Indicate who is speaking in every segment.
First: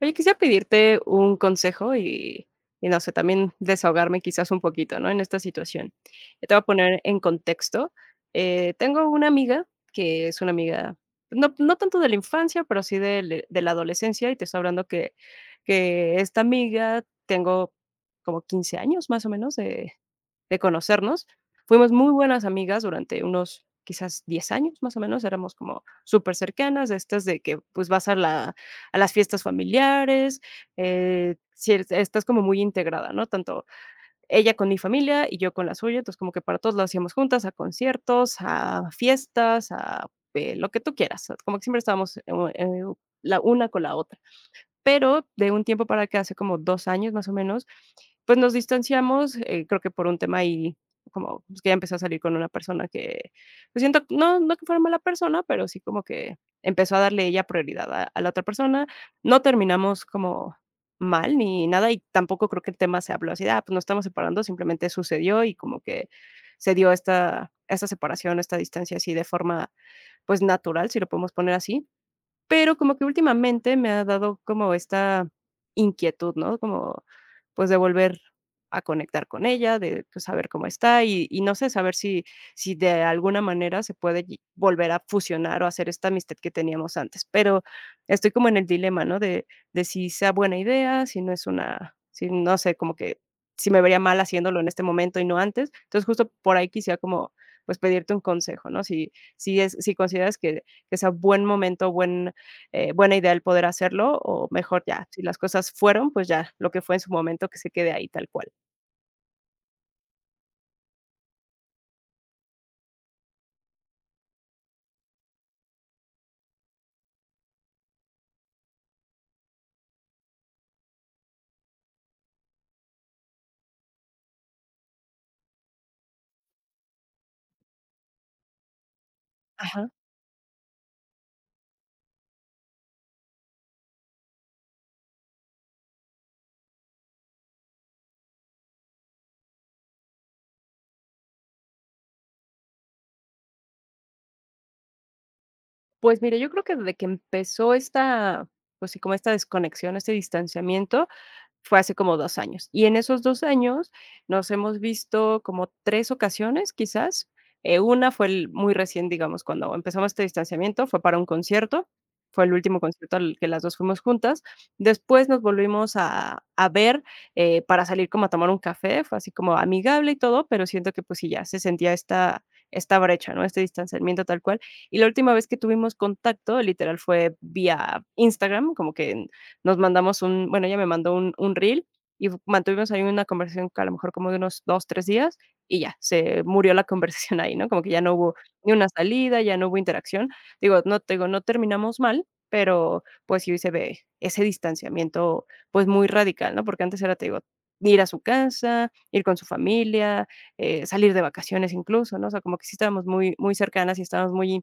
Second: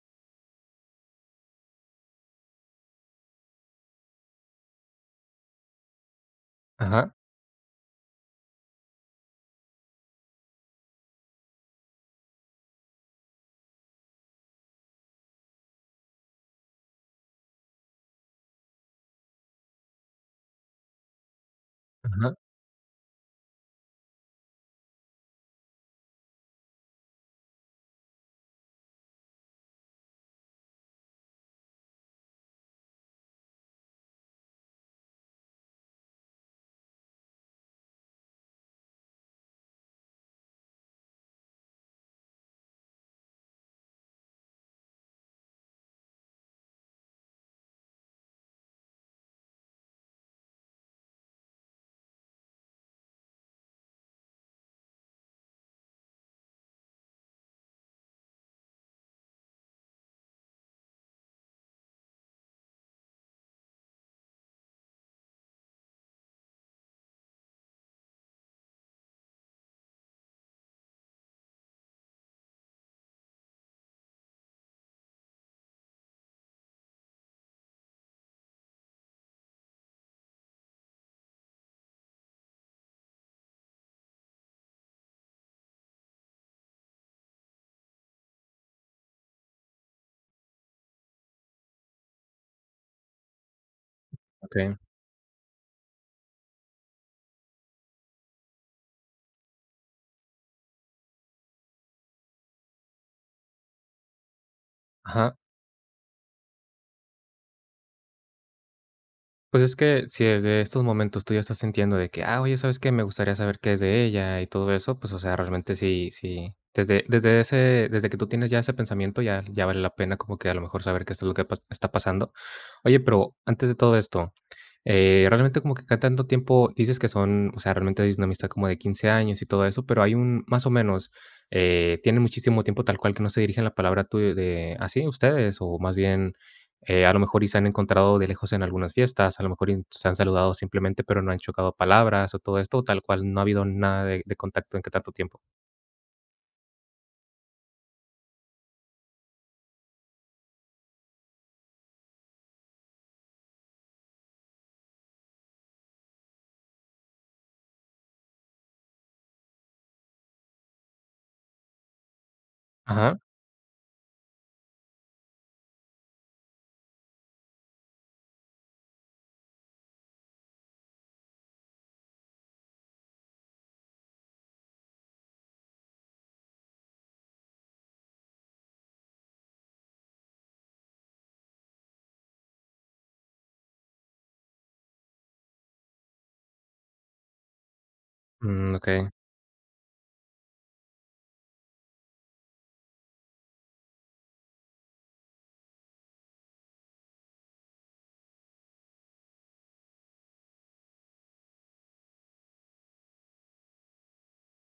Speaker 1: Oye, quisiera pedirte un consejo y no sé, también desahogarme quizás un poquito, ¿no? En esta situación. Te voy a poner
Speaker 2: Ajá,
Speaker 1: en contexto. Tengo una amiga que es una amiga, no tanto de la infancia, pero sí de la adolescencia, y te estoy hablando que esta amiga tengo como 15 años más o menos de conocernos. Fuimos muy
Speaker 2: ajá,
Speaker 1: buenas amigas durante unos quizás 10 años más o menos, éramos como súper cercanas, de estas de que pues vas a la a las fiestas familiares, sí, es estás como muy integrada, ¿no? Tanto ella con mi familia y yo con la suya, entonces como que para todos lo hacíamos juntas, a conciertos, a fiestas, lo que tú quieras, o como que siempre estábamos, eh, la una con la otra. Pero de un tiempo para acá, hace como 2 años más o menos, pues nos distanciamos, creo que por un tema ahí, como, pues, que ya empezó a salir con una persona que, pues, siento no que fuera mala persona, pero sí como que empezó a darle ella prioridad a la otra persona. No terminamos como mal ni nada, y tampoco creo que el tema se habló así de: "Ah, pues, nos estamos separando". Simplemente sucedió y como que se dio esta separación, esta distancia así de forma, pues, natural, si lo podemos poner así. Pero como que últimamente me ha dado como esta inquietud, ¿no? Como, pues, de volver a conectar con ella, de, pues, saber cómo está y no sé, saber si de alguna manera se puede ll volver a fusionar o hacer esta amistad que teníamos antes. Pero estoy como en el dilema, ¿no? De si sea buena idea, si no sé, como que si me vería mal haciéndolo en
Speaker 2: okey,
Speaker 1: este momento y no antes. Entonces, justo por ahí quisiera como, pues, pedirte un consejo, ¿no? Si consideras que, sea buen momento, buena idea el poder hacerlo, o mejor ya, si
Speaker 2: ajá.
Speaker 1: las cosas fueron, pues ya, lo que fue en su momento, que se quede ahí tal cual.
Speaker 2: Pues es que si desde estos momentos tú ya estás sintiendo de que: "Ah, oye, ¿sabes qué? Me gustaría saber qué es de ella", y todo eso, pues, o sea, realmente sí, desde ese desde que tú tienes ya ese pensamiento, ya vale la pena como que a lo mejor saber qué es lo que pas está pasando. Oye, pero antes de todo esto, realmente como que cada tanto tiempo dices que son, o sea, realmente es una amistad como de 15 años y todo eso,
Speaker 1: Ajá.
Speaker 2: pero hay un más o menos, ¿tienen muchísimo tiempo tal cual que no se dirigen la palabra tú de así ustedes o más bien A lo mejor y se han encontrado de lejos en algunas fiestas, a lo mejor y se han saludado simplemente, pero no han chocado palabras o todo esto, tal cual no ha habido nada de contacto en qué tanto tiempo.
Speaker 1: Pues mira, yo creo que desde que empezó esta, pues sí, como esta desconexión, este distanciamiento. Fue hace como 2 años. Y en esos 2 años nos hemos visto como 3 ocasiones, quizás. Una fue el muy recién, digamos, cuando empezamos este distanciamiento, fue para un concierto, fue el último concierto
Speaker 2: Ajá.
Speaker 1: al que las 2 fuimos juntas. Después nos volvimos a ver, para salir como a tomar un café, fue así como amigable y todo, pero siento que, pues sí, ya se sentía esta brecha, ¿no? Este distanciamiento tal cual. Y la última vez que tuvimos contacto, literal, fue vía Instagram, como que nos mandamos un bueno, ella me mandó un reel y mantuvimos ahí una conversación que a lo mejor como de unos 2 3 días y ya, se murió la conversación ahí, ¿no? Como que ya no hubo ni
Speaker 2: Mm,
Speaker 1: una
Speaker 2: okey.
Speaker 1: salida, ya no hubo interacción. Digo, no te digo, no terminamos mal, pero, pues, sí se ve ese distanciamiento, pues, muy radical, ¿no? Porque antes era, te digo, ir a su casa, ir con su familia, salir de vacaciones incluso, ¿no? O sea, como que sí estábamos muy muy cercanas y estábamos muy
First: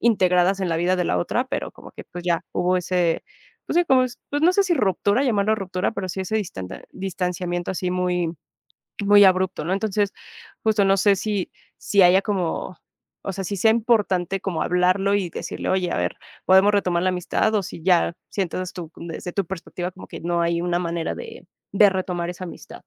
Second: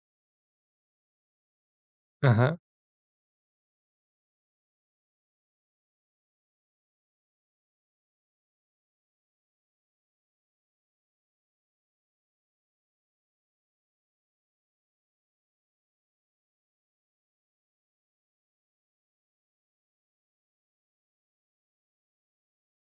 Speaker 1: integradas en la vida de la otra, pero como que, pues, ya
Speaker 2: Ajá.
Speaker 1: hubo ese, pues sí, como es, pues no sé si ruptura, llamarlo ruptura, pero sí ese distanta distanciamiento así muy muy abrupto, ¿no? Entonces, justo no sé si haya como, o sea, si sea importante como hablarlo y decirle: "Oye, a ver, podemos retomar la amistad", o si ya sientes tú desde tu perspectiva como que no hay una manera de retomar esa amistad.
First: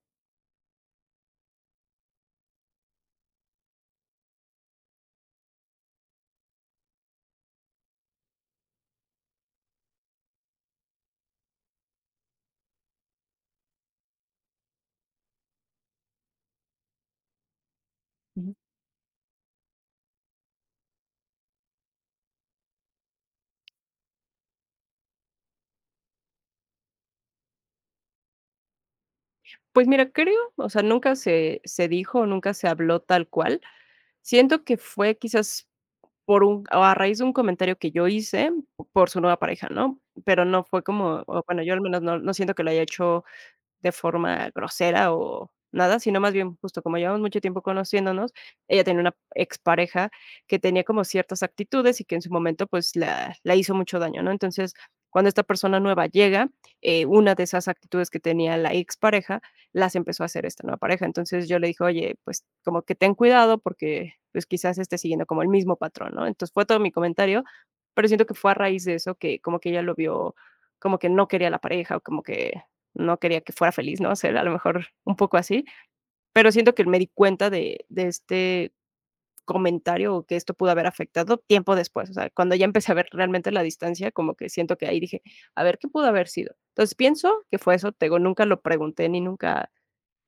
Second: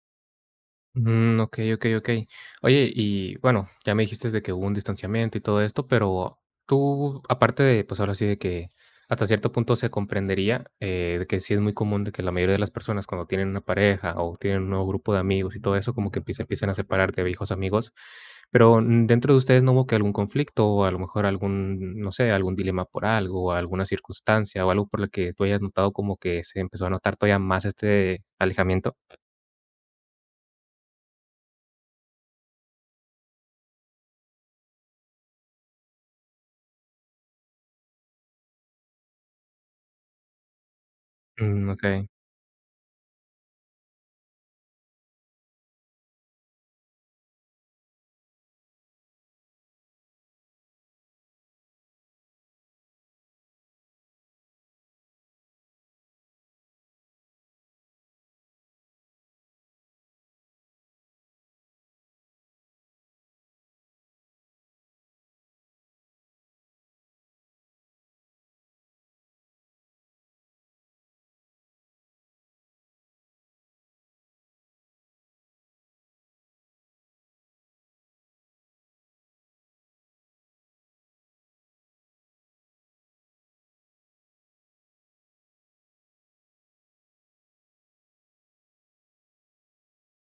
Speaker 2: Mm, okey, okey, okey. Oye, y bueno, ya me dijiste de que hubo un distanciamiento y todo esto, pero tú, aparte de, pues, ahora sí de que hasta cierto punto se comprendería, de que sí es muy común de que la mayoría de las personas cuando tienen una pareja o tienen un nuevo grupo de amigos y todo eso, como que empie se empiecen a separar de viejos amigos,
Speaker 1: Ujú.
Speaker 2: pero, mm, dentro de ustedes, ¿no hubo que algún conflicto o a lo mejor algún, no sé, algún dilema por algo, alguna circunstancia o algo por lo que tú hayas notado como que se empezó a notar todavía más este alejamiento?
Speaker 1: Pues mira, creo, o sea, nunca se dijo, nunca se habló tal cual. Siento que fue quizás por un o a raíz de un comentario que yo hice por su nueva pareja, ¿no? Pero no fue como, o bueno,
Speaker 2: Mm,
Speaker 1: yo al menos
Speaker 2: okey.
Speaker 1: no siento que lo haya hecho de forma grosera o nada, sino más bien justo como llevamos mucho tiempo conociéndonos, ella tenía una expareja que tenía como ciertas actitudes y que en su momento pues la hizo mucho daño, ¿no? Entonces, cuando esta persona nueva llega, una de esas actitudes que tenía la expareja las empezó a hacer esta nueva pareja. Entonces yo le dije, oye, pues como que ten cuidado porque pues quizás esté siguiendo como el mismo patrón, ¿no? Entonces fue todo mi comentario, pero siento que fue a raíz de eso que como que ella lo vio como que no quería a la pareja o como que no quería que fuera feliz, ¿no? Ser, a lo mejor un poco así, pero siento que me di cuenta de, este comentario o que esto pudo haber afectado tiempo después, o sea, cuando ya empecé a ver realmente la distancia, como que siento que ahí dije, a ver, ¿qué pudo haber sido? Entonces pienso que fue eso, te digo, nunca lo pregunté ni nunca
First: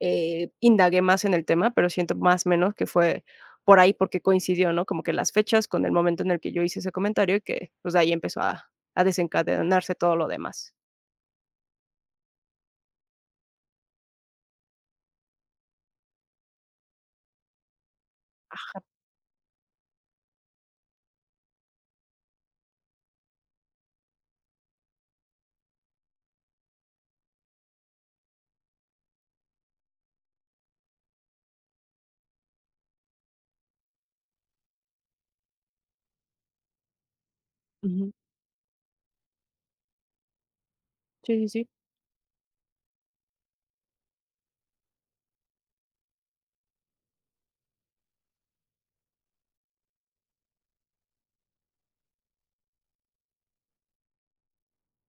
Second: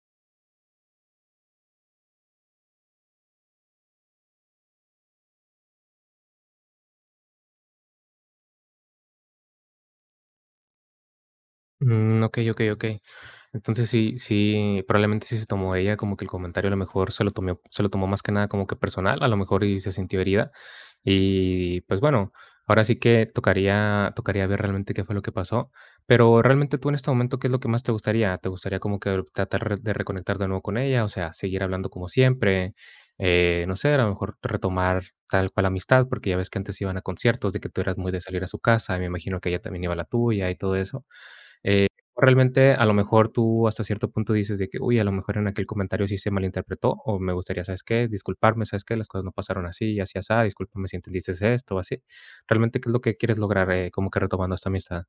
Speaker 1: indagué más en el tema, pero siento más o menos que fue por ahí porque coincidió, ¿no? Como que las fechas con el momento en el que yo hice ese comentario y que pues de ahí empezó a desencadenarse todo lo demás.
Speaker 2: Mm, okey, okey, okey. Entonces sí, probablemente sí se tomó ella como que el comentario a lo mejor se lo tomó más que nada como que
Speaker 1: Ajá.
Speaker 2: personal, a lo mejor y se sintió herida. Y, pues bueno, ahora sí que tocaría ver realmente qué fue lo que pasó. Pero realmente tú en este momento, ¿qué es lo que más te gustaría? ¿Te gustaría como que tratar de reconectar de nuevo con ella? O sea, seguir hablando como siempre, no sé, a lo mejor retomar tal cual amistad, porque ya ves que antes iban a conciertos, de que tú eras
Speaker 1: Ujú.
Speaker 2: muy de salir a su casa, me imagino que ella también iba a la tuya y todo eso.
Speaker 1: Sí, sí, sí.
Speaker 2: Eh, realmente, a lo mejor tú hasta cierto punto dices de que: "Uy, a lo mejor en aquel comentario sí se malinterpretó, o me gustaría, ¿sabes qué? Disculparme, ¿sabes qué? Las cosas no pasaron así y así asá, discúlpame si entendiste esto o así". Realmente, ¿qué es lo que quieres lograr, como que retomando esta amistad?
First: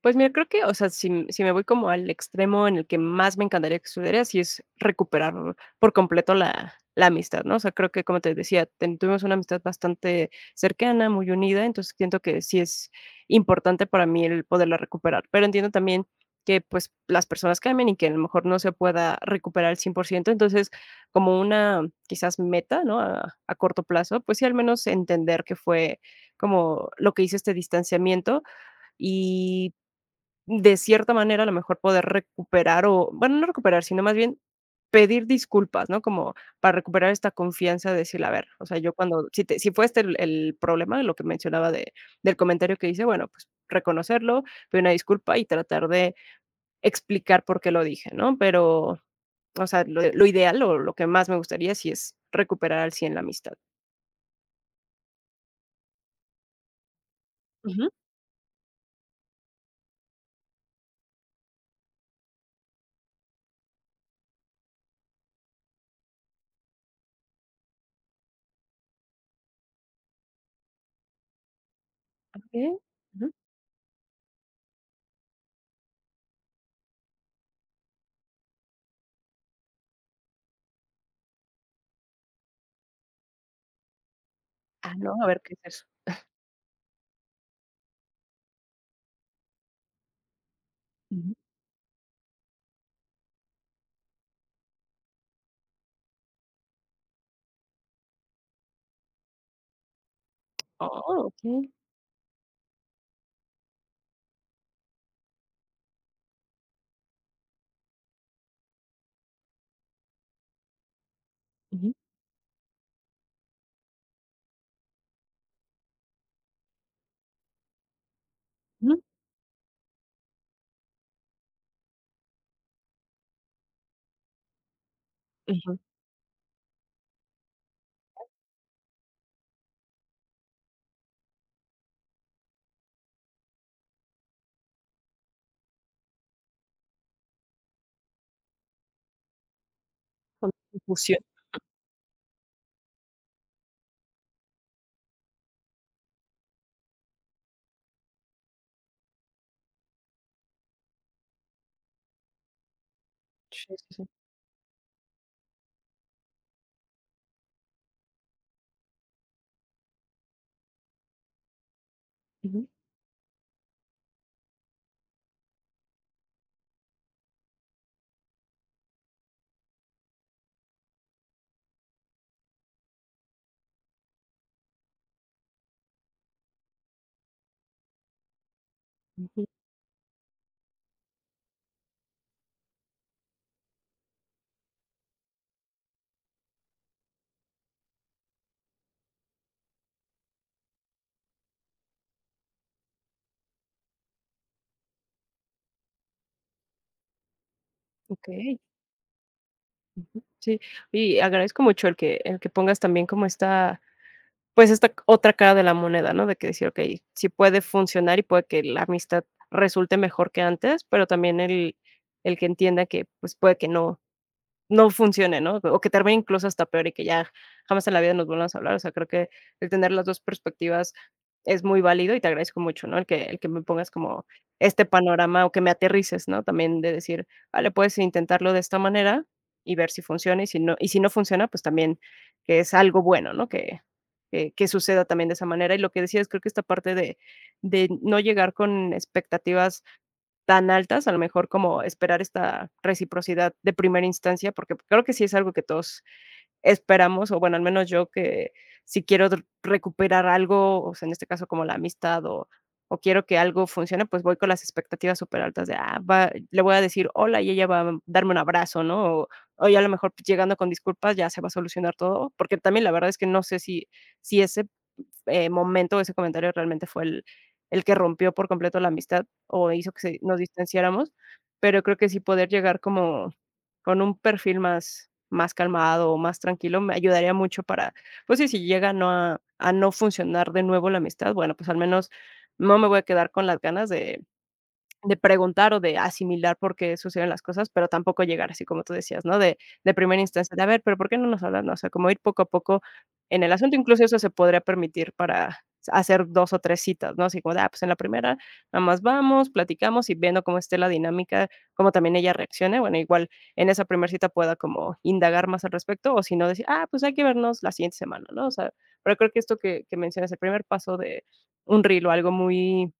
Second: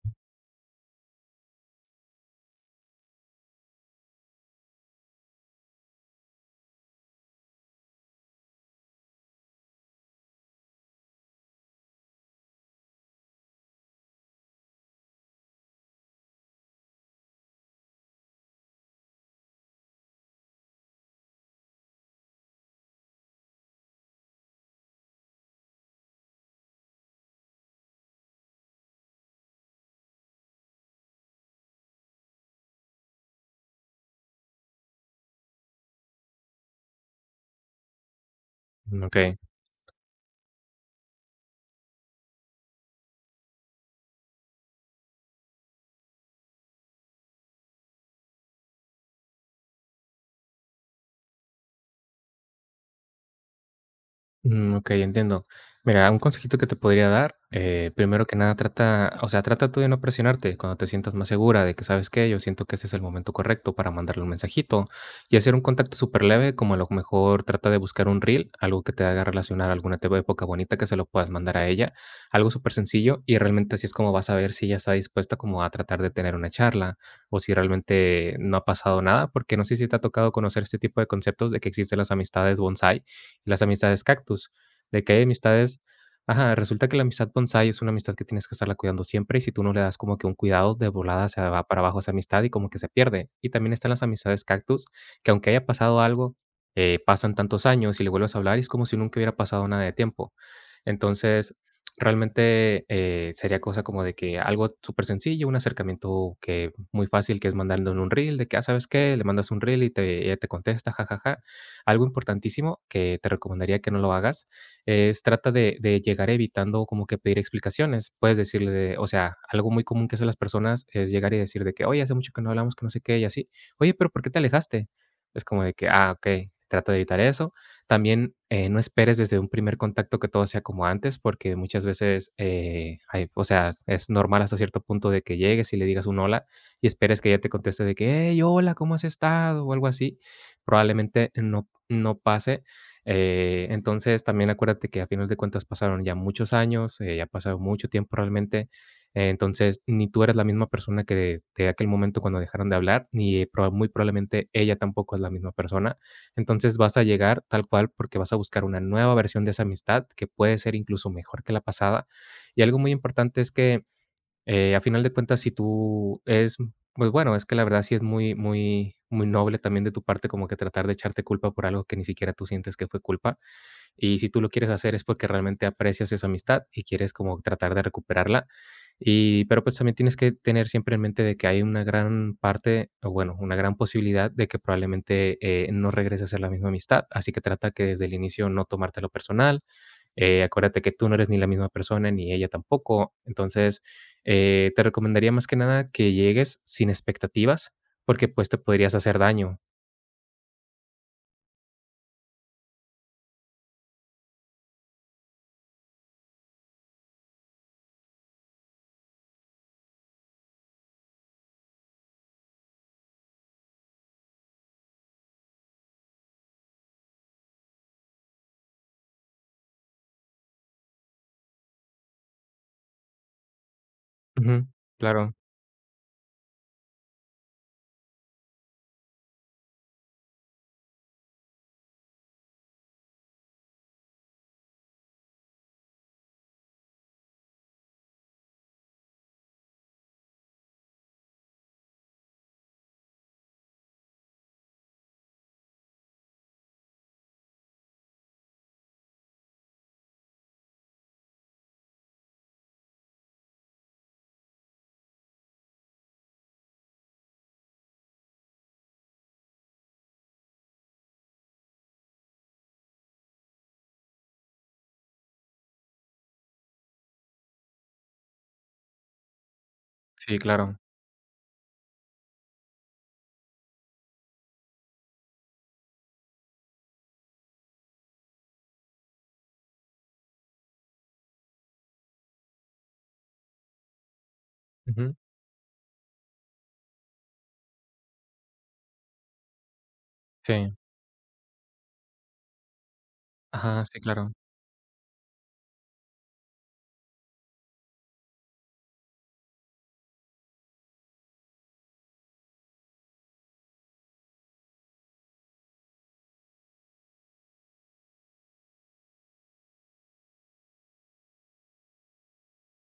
Speaker 1: Pues mira, creo que, o sea, si me voy como al extremo en el que más me encantaría que sucediera, sí es recuperar por completo la amistad, ¿no? O sea, creo que, como te decía, ten tuvimos una amistad bastante cercana, muy unida, entonces siento que sí es importante para mí el poderla recuperar, pero entiendo también que, pues, las personas cambian y que a lo mejor no se pueda recuperar al 100%. Entonces, como una, quizás, meta, ¿no?, a corto plazo, pues sí, al menos entender que fue como lo que hizo este distanciamiento y de cierta manera, a lo mejor poder recuperar o, bueno, no recuperar, sino más bien pedir disculpas, ¿no? Como para recuperar esta confianza, decirle, a ver, o sea, yo
Speaker 2: Mm,
Speaker 1: cuando, si fue este el problema, lo que mencionaba del comentario que hice, bueno, pues reconocerlo, pedir una disculpa y tratar de explicar por qué lo dije, ¿no? Pero, o sea, lo ideal o lo que más me gustaría sí es recuperar al cien la amistad.
Speaker 2: Mm, okey, entiendo. Mira, un consejito que te podría dar,
Speaker 1: Ujú,
Speaker 2: primero que nada trata, o sea, trata tú de no presionarte cuando te sientas más segura de que, ¿sabes que yo siento que este es el momento correcto para mandarle un mensajito y hacer un contacto súper leve, como a lo mejor trata de buscar un reel, algo que te haga relacionar alguna tepo época bonita que se lo puedas mandar a ella, algo
Speaker 1: okey,
Speaker 2: súper sencillo
Speaker 1: ujú.
Speaker 2: y realmente así es como vas a ver si ella está dispuesta como a tratar de tener una charla o si realmente no ha pasado nada, porque no sé si te ha tocado conocer este tipo de conceptos de que existen las amistades bonsai, las amistades cactus,
Speaker 1: Ah,
Speaker 2: de
Speaker 1: no,
Speaker 2: que hay
Speaker 1: a ver, ¿qué es
Speaker 2: amistades,
Speaker 1: eso?
Speaker 2: ajá, resulta que la amistad bonsai es una amistad que tienes que estarla cuidando siempre y si tú no le das como que un cuidado de volada
Speaker 1: Ujú.
Speaker 2: se va para abajo esa amistad y como que se pierde. Y también están las amistades cactus, que aunque haya pasado algo, pasan tantos años y le vuelves a hablar y es como si nunca hubiera pasado nada de tiempo.
Speaker 1: Oh,
Speaker 2: Entonces,
Speaker 1: okey.
Speaker 2: realmente sería cosa como de que algo súper sencillo, un acercamiento que muy fácil, que es mandarle un reel, de que, ah, ¿sabes qué? Le mandas un reel y te, ella te contesta, jajaja,
Speaker 1: Ujú,
Speaker 2: algo importantísimo que te recomendaría que no lo hagas es trata de llegar evitando como que pedir explicaciones. Puedes decirle de
Speaker 1: ujú,
Speaker 2: o sea, algo muy común que hacen las personas es llegar y decir de que: "Oye, hace mucho que no hablamos, que no sé qué", y así. "Oye, pero, ¿por qué te alejaste?". Es como de
Speaker 1: ujú.
Speaker 2: que: "Ah, ok". Trata de evitar eso. También, no esperes desde un primer contacto que todo sea como antes, porque muchas veces, hay o sea, es normal hasta cierto punto de que llegues y le digas un hola, y esperes que ella te conteste de que: "Hey, hola, ¿cómo has estado?", o algo así
Speaker 1: Con confusión.
Speaker 2: probablemente no pase. Entonces, también acuérdate que a final de cuentas pasaron ya muchos años, ya ha pasado mucho tiempo realmente. Entonces, ni tú eres la misma persona que de aquel momento cuando dejaron de hablar, ni
Speaker 1: Sí,
Speaker 2: muy
Speaker 1: sí, sí.
Speaker 2: probablemente ella tampoco es la misma persona. Entonces, vas a llegar tal cual porque vas a buscar una nueva versión de esa amistad que puede ser incluso mejor que la pasada. Y
Speaker 1: Ujú,
Speaker 2: algo muy importante es que a final de cuentas, si tú es pues bueno, es que la verdad sí es muy noble también de tu parte como que tratar de echarte culpa por algo que ni siquiera tú sientes que fue culpa. Y si tú lo quieres hacer es porque realmente aprecias esa amistad y quieres como tratar de recuperarla. Y
Speaker 1: ujú,
Speaker 2: pero, pues, también tienes que tener siempre en mente de que hay una gran parte, o bueno, una gran posibilidad de que probablemente, no regreses a ser la misma amistad. Así que trata que desde el inicio no tomártelo personal, acuérdate que tú no eres ni la misma persona, ni ella tampoco. Entonces, te recomendaría más que nada que llegues sin expectativas, porque, pues,
Speaker 1: okey,
Speaker 2: te podrías hacer daño.
Speaker 1: ujú, sí. Y agradezco mucho el que pongas también como esta, pues, esta otra cara de la moneda, ¿no? De que decir: "Okey, sí puede funcionar y puede que la amistad resulte mejor que antes", pero también el que entienda que, pues, puede que no funcione, ¿no? O que termine incluso hasta peor y que ya jamás en la vida nos volvamos a hablar. O sea, creo que el tener las 2 perspectivas es muy válido y te agradezco mucho, ¿no? El que me pongas como
Speaker 2: Ujú.
Speaker 1: este
Speaker 2: Claro.
Speaker 1: panorama o que me aterrices, ¿no? También de decir, vale, puedes intentarlo de esta manera y ver si funciona, y y si no funciona, pues también que es algo bueno, ¿no? Que suceda también de esa manera. Y lo que decías, creo que esta parte de no llegar con expectativas tan altas, a lo mejor como esperar esta reciprocidad de primera instancia, porque creo que sí es algo que todos esperamos, o bueno, al menos yo, que si quiero recuperar algo, o sea, en este caso como la amistad o quiero que algo funcione, pues voy con las expectativas súper altas de, ah, le voy a decir hola y ella va a darme un abrazo, ¿no? O ya a lo mejor pues, llegando con disculpas ya se va a solucionar todo, porque también la verdad es que no sé si es momento, ese comentario realmente fue el que rompió por completo la amistad o hizo que nos
Speaker 2: Sí, claro.
Speaker 1: distanciáramos, pero creo que sí poder llegar como con un perfil más, más calmado o más tranquilo me ayudaría mucho para, pues sí, si llega no a no funcionar de nuevo la amistad, bueno, pues al menos no me voy a quedar con las ganas de
Speaker 2: Ujú.
Speaker 1: de preguntar o de asimilar por qué suceden las cosas, pero tampoco llegar así como tú decías, ¿no? De primera instancia, de a
Speaker 2: Sí.
Speaker 1: ver, pero ¿por qué no nos hablan? ¿No? O sea, como ir poco a poco en el asunto,
Speaker 2: Ajá, sí,
Speaker 1: incluso eso se
Speaker 2: claro.
Speaker 1: podría permitir para hacer 2 o 3 citas, ¿no? Así como de, ah, pues en la primera nada más vamos, platicamos y viendo cómo esté la dinámica, cómo también ella reaccione. Bueno, igual en esa primera cita pueda como indagar más al respecto o si no decir, ah, pues hay que vernos la siguiente semana, ¿no? O sea, pero creo que esto que mencionas, el primer paso de un reel o algo muy,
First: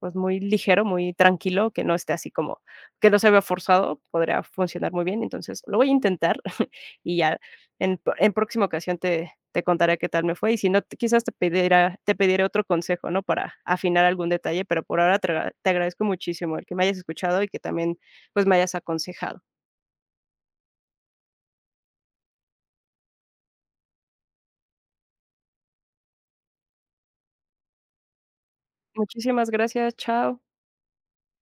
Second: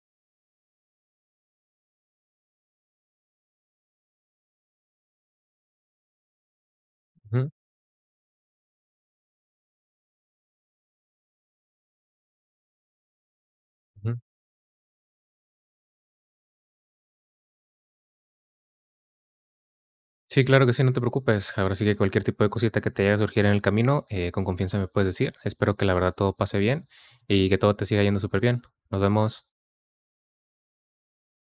Speaker 1: pues, muy ligero, muy tranquilo, que no esté así como que no se vea forzado, podría funcionar muy bien. Entonces, lo voy a intentar y ya
Speaker 2: Ujú,
Speaker 1: en próxima ocasión te contaré qué tal me fue, y si no, quizás te pediré otro consejo, ¿no?, para afinar
Speaker 2: ujú.
Speaker 1: algún detalle, pero por ahora te agradezco muchísimo el que me hayas escuchado y que también, pues, me hayas aconsejado.
Speaker 2: Sí, claro que sí, no te preocupes. Ahora sí que cualquier tipo de cosita que te llegue a surgir en el camino, con confianza me puedes decir. Espero que la verdad todo pase bien y que todo te siga yendo súper bien. Nos vemos.
Speaker 1: Muchísimas gracias, chao.